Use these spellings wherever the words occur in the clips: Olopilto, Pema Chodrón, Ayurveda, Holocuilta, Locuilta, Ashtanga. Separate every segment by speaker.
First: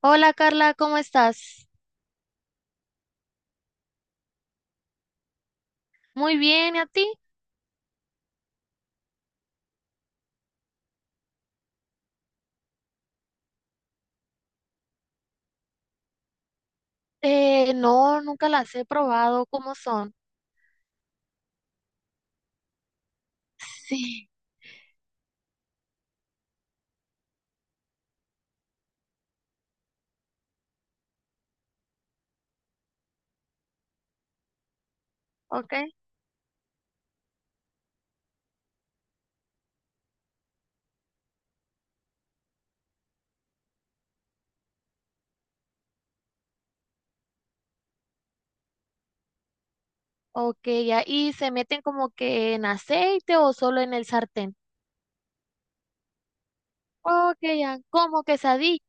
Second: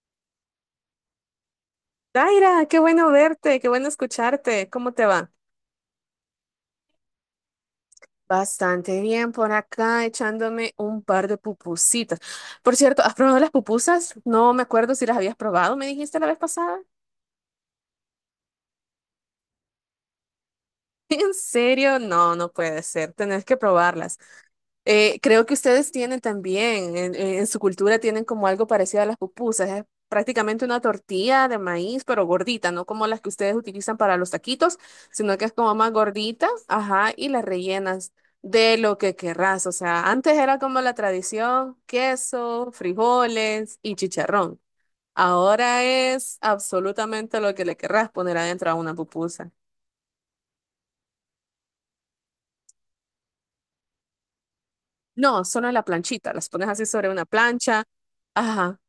Speaker 1: Hola Carla, ¿cómo estás?
Speaker 2: Daira, qué bueno verte, qué bueno escucharte. ¿Cómo te va?
Speaker 1: Muy bien, ¿y a ti?
Speaker 2: Bastante bien por acá, echándome un par de pupusitas. Por cierto, ¿has probado las pupusas? No me acuerdo si las habías probado, me dijiste la vez pasada.
Speaker 1: No, nunca las he probado, ¿cómo son?
Speaker 2: ¿En serio? No, no puede ser. Tenés que probarlas.
Speaker 1: Sí,
Speaker 2: Creo que ustedes tienen también, en su cultura tienen como algo parecido a las pupusas. Es prácticamente una tortilla de maíz, pero gordita, no como las que ustedes utilizan para los taquitos, sino que es como más
Speaker 1: ok.
Speaker 2: gordita, ajá, y las rellenas de lo que querrás. O sea, antes era como la tradición, queso, frijoles y chicharrón. Ahora es absolutamente lo que le querrás poner adentro a una pupusa.
Speaker 1: Ok, ya, ¿y se meten como que en aceite o solo en el sartén?
Speaker 2: No, solo en la planchita, las pones así sobre una
Speaker 1: Ok, ya,
Speaker 2: plancha.
Speaker 1: ¿como quesadilla?
Speaker 2: Ajá.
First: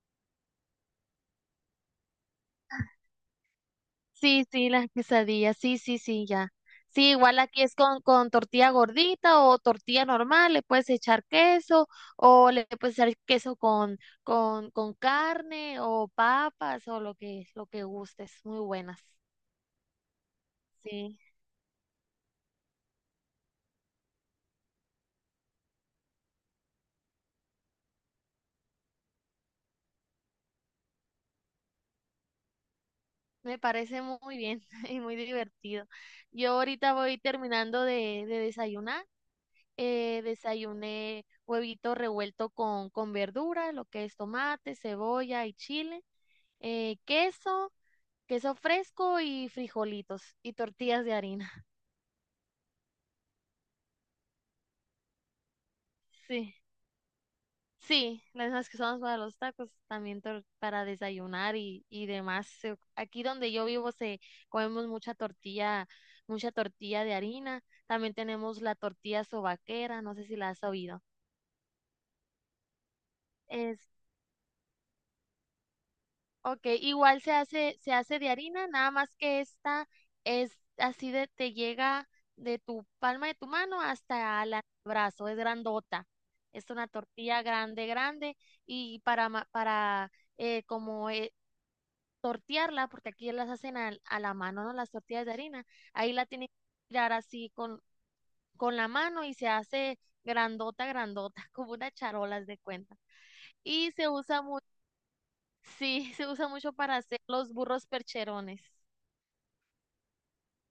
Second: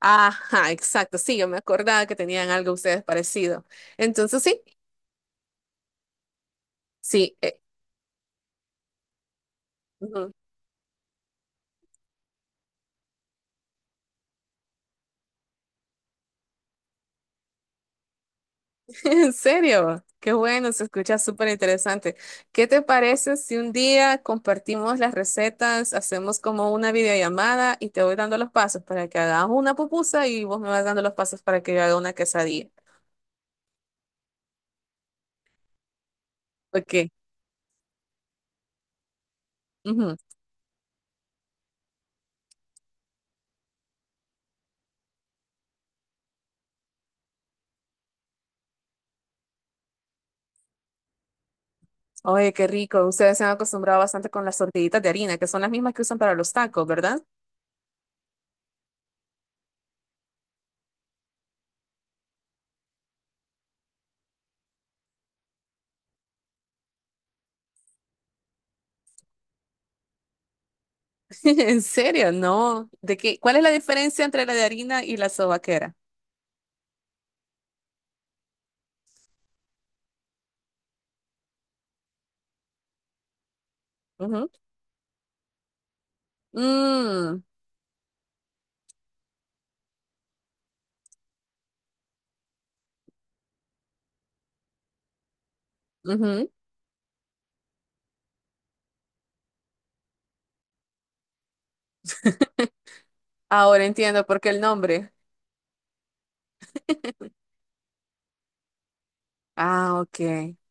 Speaker 2: Ajá, exacto. Sí, yo me acordaba que tenían algo ustedes parecido. Entonces,
Speaker 1: Sí,
Speaker 2: sí,
Speaker 1: sí, las quesadillas, sí, sí, sí, ya. Sí,
Speaker 2: sí.
Speaker 1: igual aquí es con, tortilla gordita o tortilla
Speaker 2: Ujú.
Speaker 1: normal, le puedes echar queso o le puedes echar queso con carne o papas o lo que gustes, muy buenas.
Speaker 2: En serio, qué bueno, se
Speaker 1: Sí,
Speaker 2: escucha súper interesante. ¿Qué te parece si un día compartimos las recetas, hacemos como una videollamada y te voy dando los pasos para que hagas una pupusa y vos me vas dando los pasos para que yo haga una quesadilla?
Speaker 1: me parece muy bien y muy divertido. Yo ahorita
Speaker 2: Ok.
Speaker 1: voy terminando de desayunar.
Speaker 2: Ujú.
Speaker 1: Desayuné huevito revuelto con verdura, lo que es tomate, cebolla y chile, queso, queso fresco y frijolitos y tortillas de harina.
Speaker 2: Oye, qué rico. Ustedes se han acostumbrado bastante con las tortillitas de harina, que son las mismas que usan para los
Speaker 1: Sí.
Speaker 2: tacos, ¿verdad?
Speaker 1: Sí, las mismas que usamos para los tacos, también para desayunar y demás. Aquí donde yo vivo se comemos mucha tortilla de harina. También tenemos la tortilla sobaquera, no sé si la has oído.
Speaker 2: ¿En serio? No. ¿De qué? ¿Cuál es la
Speaker 1: Es,
Speaker 2: diferencia entre la de harina y la sobaquera?
Speaker 1: ok, igual se hace, de harina, nada más que esta es así te llega de tu palma de tu mano hasta
Speaker 2: Ujú.
Speaker 1: el brazo, es grandota. Es una tortilla
Speaker 2: Mm,
Speaker 1: grande, grande y para como tortearla, porque aquí las hacen a la mano, ¿no? Las tortillas de harina. Ahí la tienen
Speaker 2: ujú.
Speaker 1: que tirar así con la mano y se hace grandota, grandota, como unas charolas de cuenta.
Speaker 2: Ahora
Speaker 1: Y se
Speaker 2: entiendo por
Speaker 1: usa
Speaker 2: qué el
Speaker 1: mucho,
Speaker 2: nombre.
Speaker 1: sí, se usa mucho para hacer los burros percherones.
Speaker 2: Ah, ok.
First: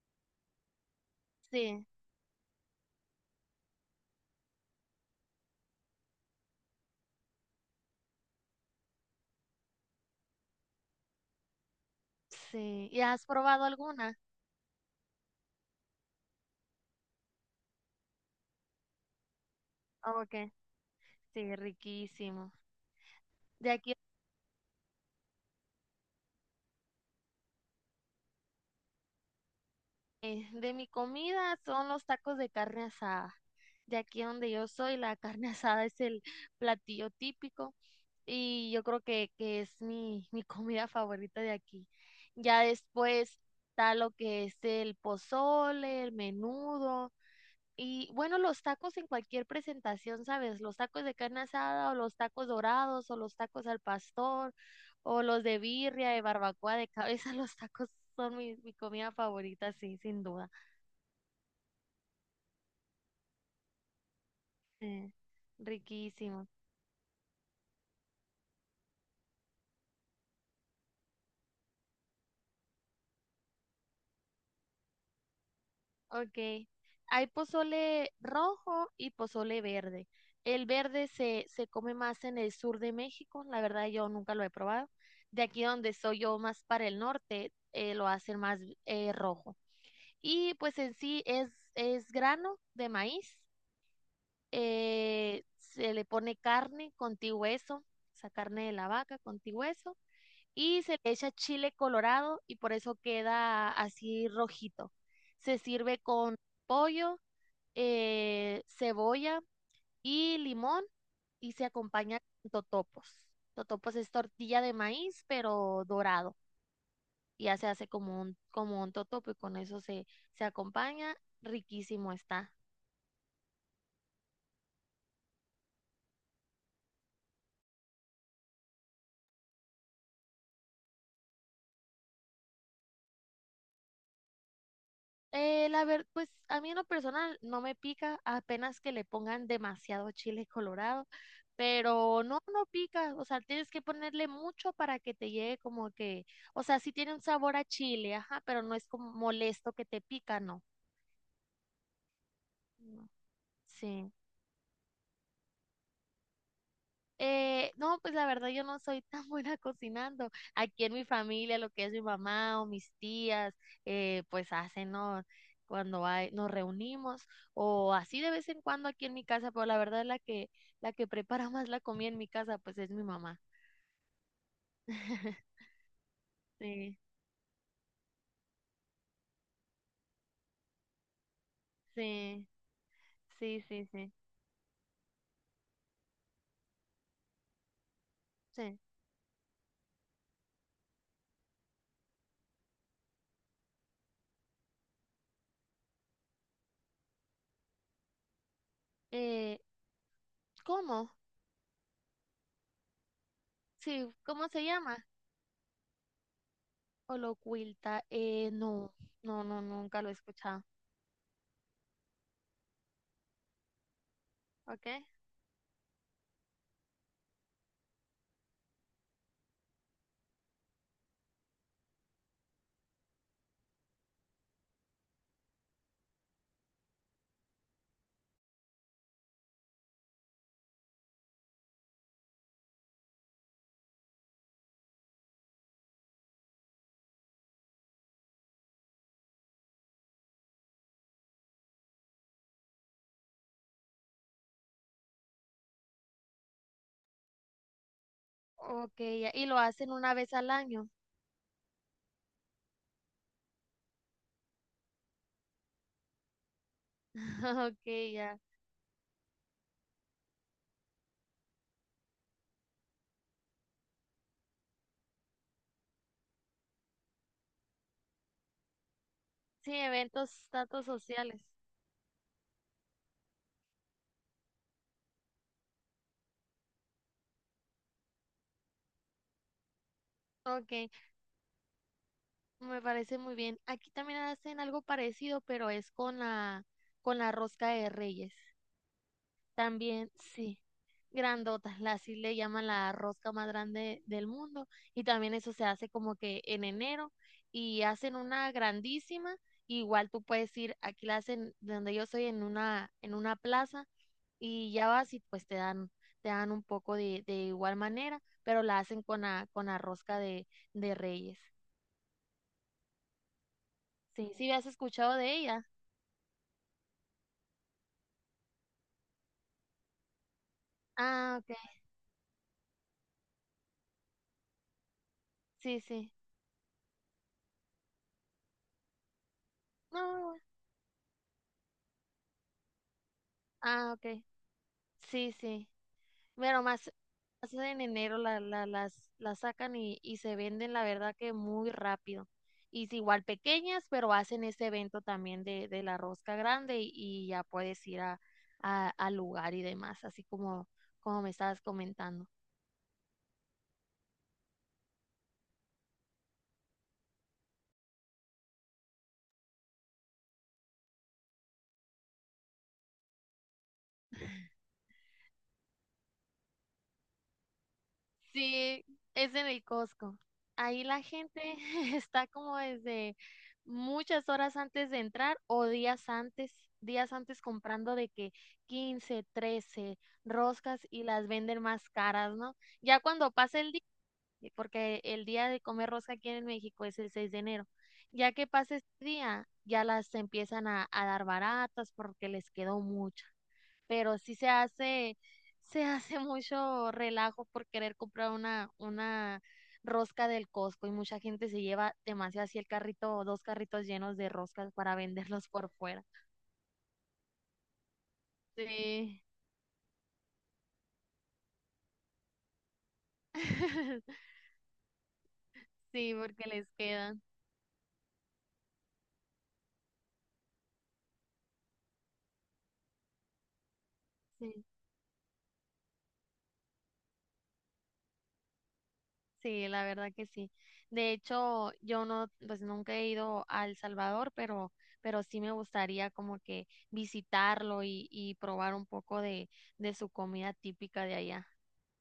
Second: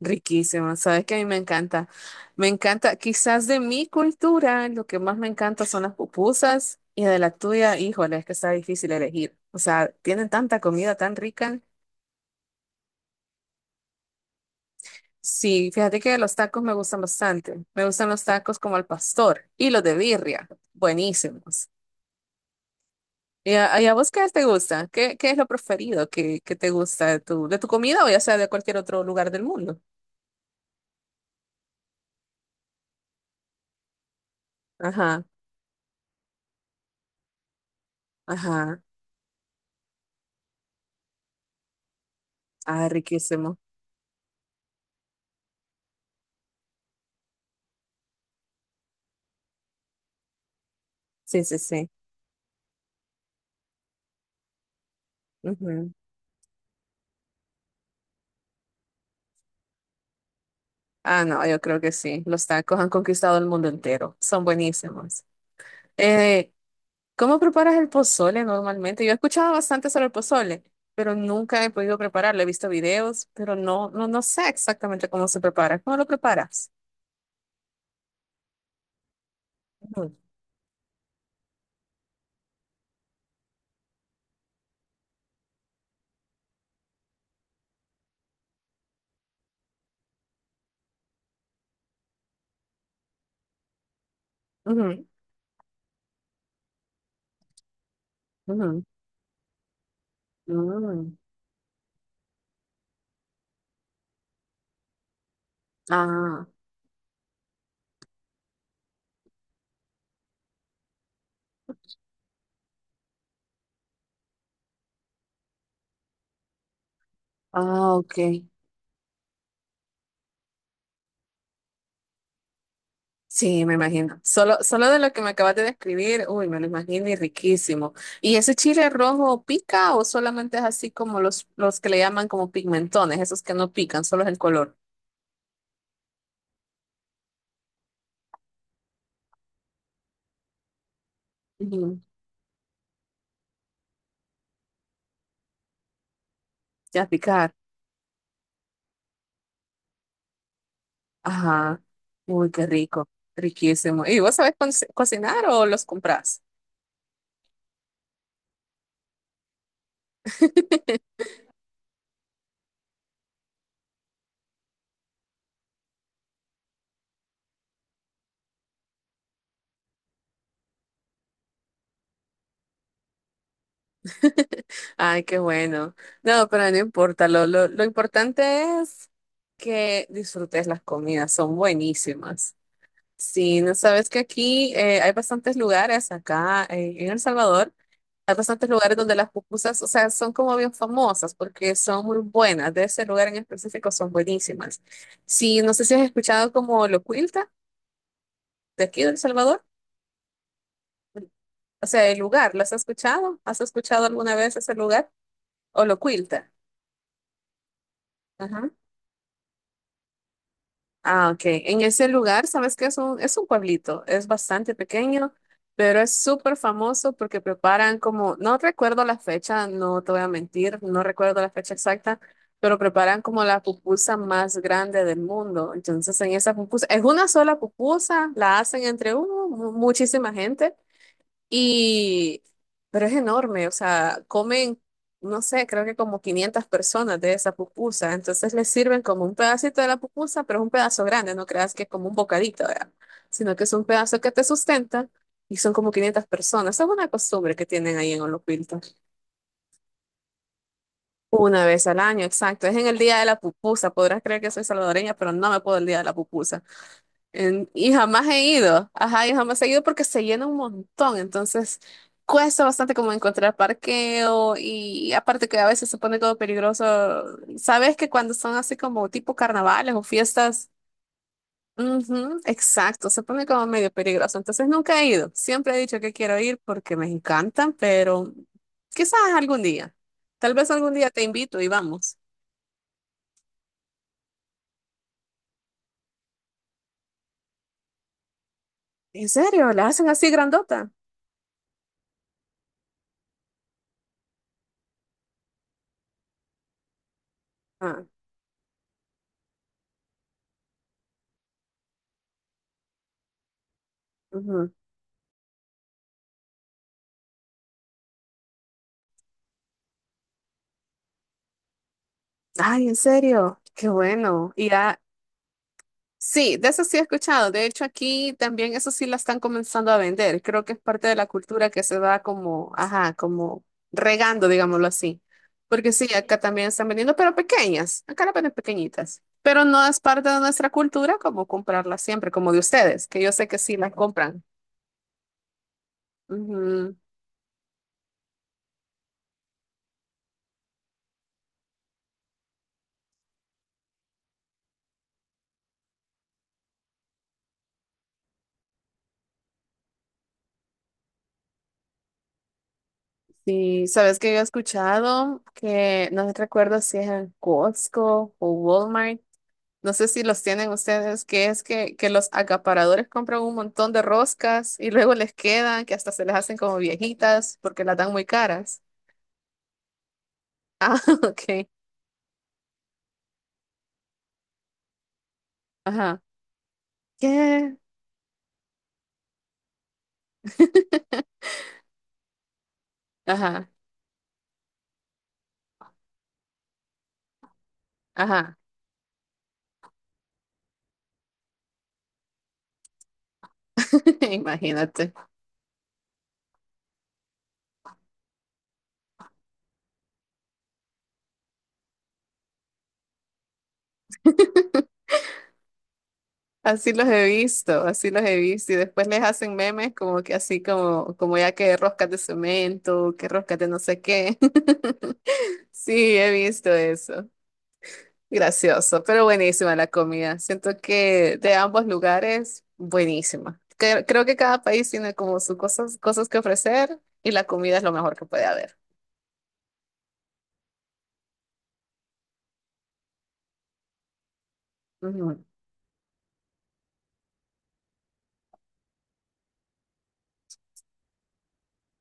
Speaker 2: Riquísimo. Sabes que a mí me
Speaker 1: Sí,
Speaker 2: encanta. Me encanta, quizás de mi cultura, lo que más me encanta son las pupusas y de la tuya, híjole, es que está difícil elegir. O sea, tienen tanta comida tan rica.
Speaker 1: sí. ¿Y has probado alguna?
Speaker 2: Sí, fíjate que los tacos me gustan bastante. Me gustan los tacos como al pastor y los de birria.
Speaker 1: Ok, sí,
Speaker 2: Buenísimos.
Speaker 1: riquísimo.
Speaker 2: ¿Y
Speaker 1: De
Speaker 2: a, y
Speaker 1: aquí
Speaker 2: a vos qué te gusta? ¿Qué es lo preferido que te gusta de tu comida o ya sea de cualquier otro lugar del mundo?
Speaker 1: De mi comida son los tacos de carne asada. De aquí donde yo soy, la
Speaker 2: Ajá,
Speaker 1: carne asada es el platillo típico y
Speaker 2: ajá.
Speaker 1: yo creo que es mi comida favorita de aquí. Ya
Speaker 2: Ah,
Speaker 1: después
Speaker 2: riquísimo.
Speaker 1: está lo que es el pozole, el menudo y bueno, los tacos en cualquier presentación, ¿sabes? Los tacos de carne
Speaker 2: Sí, sí, sí.
Speaker 1: asada o los tacos dorados o los tacos al pastor o los de
Speaker 2: Ujú.
Speaker 1: birria, de barbacoa, de cabeza, los tacos son mi comida favorita, sí, sin duda.
Speaker 2: Ah, no, yo creo que sí. Los tacos han conquistado el mundo entero. Son
Speaker 1: Sí,
Speaker 2: buenísimos.
Speaker 1: riquísimo.
Speaker 2: Eh, ¿cómo preparas el pozole normalmente? Yo he escuchado bastante sobre el pozole, pero nunca he podido prepararlo. He visto videos, pero no, no, no sé exactamente cómo se prepara. ¿Cómo lo
Speaker 1: Ok.
Speaker 2: preparas?
Speaker 1: Hay pozole rojo y pozole verde.
Speaker 2: Ujú,
Speaker 1: El verde se come más en el sur de México. La verdad, yo nunca lo he probado. De aquí donde soy yo, más para el norte, lo hacen más rojo. Y pues en sí es grano de maíz.
Speaker 2: ujú,
Speaker 1: Se le pone carne con ti hueso, esa carne de
Speaker 2: ujú.
Speaker 1: la vaca con ti hueso y se le
Speaker 2: Mm.
Speaker 1: echa chile colorado y por eso queda así rojito. Se sirve con
Speaker 2: Ah.
Speaker 1: pollo, cebolla y limón y se acompaña con totopos. Totopos es tortilla de maíz, pero dorado. Y ya se hace
Speaker 2: Ah,
Speaker 1: como un,
Speaker 2: ok.
Speaker 1: como un totopo y con eso se acompaña. Riquísimo está.
Speaker 2: Sí, me imagino. Solo, solo de lo que me acabas de describir, uy, me lo imagino y riquísimo. ¿Y ese chile rojo pica o solamente es así como los que le llaman como pigmentones, esos que no pican, solo es el color?
Speaker 1: La verdad, pues a mí en lo personal no me pica, apenas que le pongan demasiado chile colorado,
Speaker 2: Ujú,
Speaker 1: pero no, no pica, o sea, tienes que ponerle mucho para que te llegue como que, o sea, sí
Speaker 2: ya
Speaker 1: tiene un
Speaker 2: picar.
Speaker 1: sabor a chile, ajá, pero no es como molesto que te pica, no.
Speaker 2: Ajá. Uy, qué
Speaker 1: No.
Speaker 2: rico. Riquísimo.
Speaker 1: Sí.
Speaker 2: ¿Y vos sabés cocinar o los comprás?
Speaker 1: No, pues la verdad yo no soy tan buena cocinando. Aquí en mi familia, lo que es mi mamá o mis tías, pues hacen, ¿no? Cuando hay, nos reunimos o así de vez en cuando aquí en mi casa, pero la verdad la que prepara más la comida en mi casa, pues es mi mamá.
Speaker 2: Ay, qué bueno. No, pero no
Speaker 1: Sí,
Speaker 2: importa. Lo importante es que disfrutes las comidas. Son
Speaker 1: sí,
Speaker 2: buenísimas. Sí,
Speaker 1: sí,
Speaker 2: no
Speaker 1: sí,
Speaker 2: sabes
Speaker 1: sí,
Speaker 2: que aquí hay bastantes lugares acá en El Salvador, hay bastantes
Speaker 1: sí.
Speaker 2: lugares donde las pupusas, o sea, son como bien famosas porque son muy buenas, de ese lugar en específico son buenísimas. Sí, no sé si has escuchado como Locuilta de aquí de El
Speaker 1: Eh,
Speaker 2: Salvador,
Speaker 1: ¿Cómo?
Speaker 2: o sea, el lugar, ¿las has escuchado? ¿Has escuchado
Speaker 1: Sí,
Speaker 2: alguna
Speaker 1: ¿cómo
Speaker 2: vez
Speaker 1: se
Speaker 2: ese
Speaker 1: llama?
Speaker 2: lugar? O Locuilta.
Speaker 1: Holocuilta.
Speaker 2: Ajá.
Speaker 1: No, no, no, nunca lo he escuchado.
Speaker 2: Ah, ok. En ese lugar, sabes que es un pueblito, es bastante
Speaker 1: ¿Ok?
Speaker 2: pequeño, pero es súper famoso porque preparan como, no recuerdo la fecha, no te voy a mentir, no recuerdo la fecha exacta, pero preparan como la pupusa más grande del mundo. Entonces, en esa pupusa, es una sola pupusa, la hacen entre muchísima gente, y, pero es enorme, o sea, comen, no sé, creo que como 500 personas de esa pupusa. Entonces les sirven como un pedacito de la pupusa, pero es un pedazo grande, no creas que es como un bocadito, ¿verdad? Sino que es un pedazo que te sustenta y son como 500 personas. Es una costumbre que tienen ahí en Olopilto.
Speaker 1: Ok, ya, y lo hacen una vez al año.
Speaker 2: Una vez al año, exacto. Es en el día de la pupusa. Podrás creer que soy salvadoreña, pero no me puedo el día de la pupusa. En- y
Speaker 1: Ok,
Speaker 2: jamás
Speaker 1: ya.
Speaker 2: he ido, ajá, y jamás he ido porque se llena un montón, entonces cuesta bastante como encontrar parqueo y aparte que a veces se pone todo peligroso. Sabes que cuando son así como tipo
Speaker 1: Sí,
Speaker 2: carnavales o
Speaker 1: eventos,
Speaker 2: fiestas,
Speaker 1: datos sociales.
Speaker 2: ujú, exacto, se pone como medio peligroso, entonces nunca he ido. Siempre he dicho que quiero ir porque me encantan, pero quizás algún día, tal vez
Speaker 1: Ok,
Speaker 2: algún día te invito y vamos.
Speaker 1: me parece muy bien. Aquí también hacen algo parecido, pero es con la rosca de Reyes.
Speaker 2: ¿En serio? ¿La hacen
Speaker 1: También,
Speaker 2: así
Speaker 1: sí.
Speaker 2: grandota?
Speaker 1: Grandotas, así le llaman la rosca más grande del mundo y también eso se hace como que en enero y
Speaker 2: Ah,
Speaker 1: hacen una grandísima, igual tú puedes ir, aquí la hacen de donde yo soy en una plaza
Speaker 2: ujú.
Speaker 1: y ya vas y pues te dan un poco de igual manera, pero la hacen con la rosca de Reyes.
Speaker 2: Ay, en serio, qué
Speaker 1: Sí, sí
Speaker 2: bueno.
Speaker 1: has
Speaker 2: Y ya,
Speaker 1: escuchado de ella.
Speaker 2: sí, de eso sí he escuchado. De hecho, aquí también eso sí la están comenzando a vender. Creo que es parte de la
Speaker 1: Ah,
Speaker 2: cultura
Speaker 1: ok.
Speaker 2: que se va como, ajá, como regando, digámoslo así.
Speaker 1: Sí,
Speaker 2: Porque
Speaker 1: sí.
Speaker 2: sí, acá también están vendiendo, pero pequeñas. Acá las venden pequeñitas. Pero no es parte
Speaker 1: No,
Speaker 2: de nuestra cultura como comprarlas siempre, como de ustedes, que yo sé que sí las
Speaker 1: ah, ok.
Speaker 2: compran.
Speaker 1: Sí, sí. Bueno, más,
Speaker 2: Ujú.
Speaker 1: más en enero las sacan y se venden, la verdad que muy rápido. Y es igual pequeñas, pero hacen ese evento también de la rosca grande y ya puedes ir al lugar y demás, así como me estabas comentando.
Speaker 2: Sí, sabes que yo he escuchado que no recuerdo si es en Costco o Walmart. No sé si los tienen ustedes, que es que los acaparadores compran un montón de roscas y luego les quedan, que hasta se les hacen como viejitas porque las dan muy caras.
Speaker 1: Sí, es en el Costco. Ahí
Speaker 2: Ah,
Speaker 1: la gente
Speaker 2: ok.
Speaker 1: está como desde muchas horas antes de entrar o
Speaker 2: Ajá.
Speaker 1: días antes
Speaker 2: ¿Qué?
Speaker 1: comprando de que 15, 13 roscas y las venden más caras, ¿no? Ya cuando pasa
Speaker 2: Ajá.
Speaker 1: el día, porque el día de comer rosca aquí en México es el 6 de enero, ya que
Speaker 2: Ajá.
Speaker 1: pasa ese día, ya las empiezan a dar baratas porque les quedó mucha pero sí se
Speaker 2: Imagínate.
Speaker 1: hace, se hace mucho relajo por querer comprar una rosca del Costco y mucha gente se lleva demasiado así el carrito o dos carritos llenos de roscas para venderlos por fuera.
Speaker 2: Así los he visto, así los he visto. Y después les
Speaker 1: Sí,
Speaker 2: hacen memes como que así como ya que roscas de cemento, que roscas de no sé qué.
Speaker 1: sí,
Speaker 2: Sí, he
Speaker 1: porque les
Speaker 2: visto
Speaker 1: quedan.
Speaker 2: eso. Gracioso, pero buenísima la comida. Siento que de ambos lugares, buenísima. Creo que cada
Speaker 1: Sí,
Speaker 2: país tiene como sus cosas, cosas que ofrecer y la comida es lo mejor que puede haber.
Speaker 1: sí, la verdad que sí. De hecho, yo no, pues nunca he ido a El Salvador, pero, sí
Speaker 2: Ujú.
Speaker 1: me gustaría como que visitarlo y probar un poco de su comida típica de allá.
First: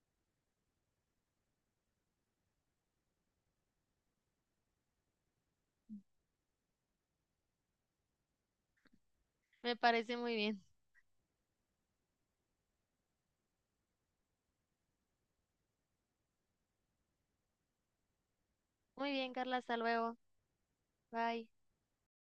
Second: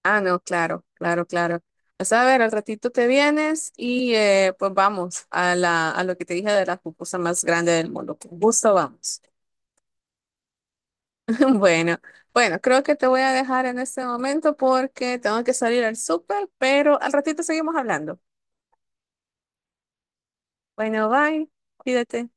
Speaker 2: Ah, no, claro, claro, claro. Pues a ver, al ratito te vienes y pues vamos a a lo que te dije de la pupusa más grande del mundo. Con gusto vamos.
Speaker 1: Me parece muy bien.
Speaker 2: Bueno, bueno, creo que te voy a dejar en este momento porque tengo que salir al súper, pero al ratito seguimos hablando.
Speaker 1: Muy bien, Carla, hasta luego.
Speaker 2: Bueno, bye,
Speaker 1: Bye.
Speaker 2: cuídate.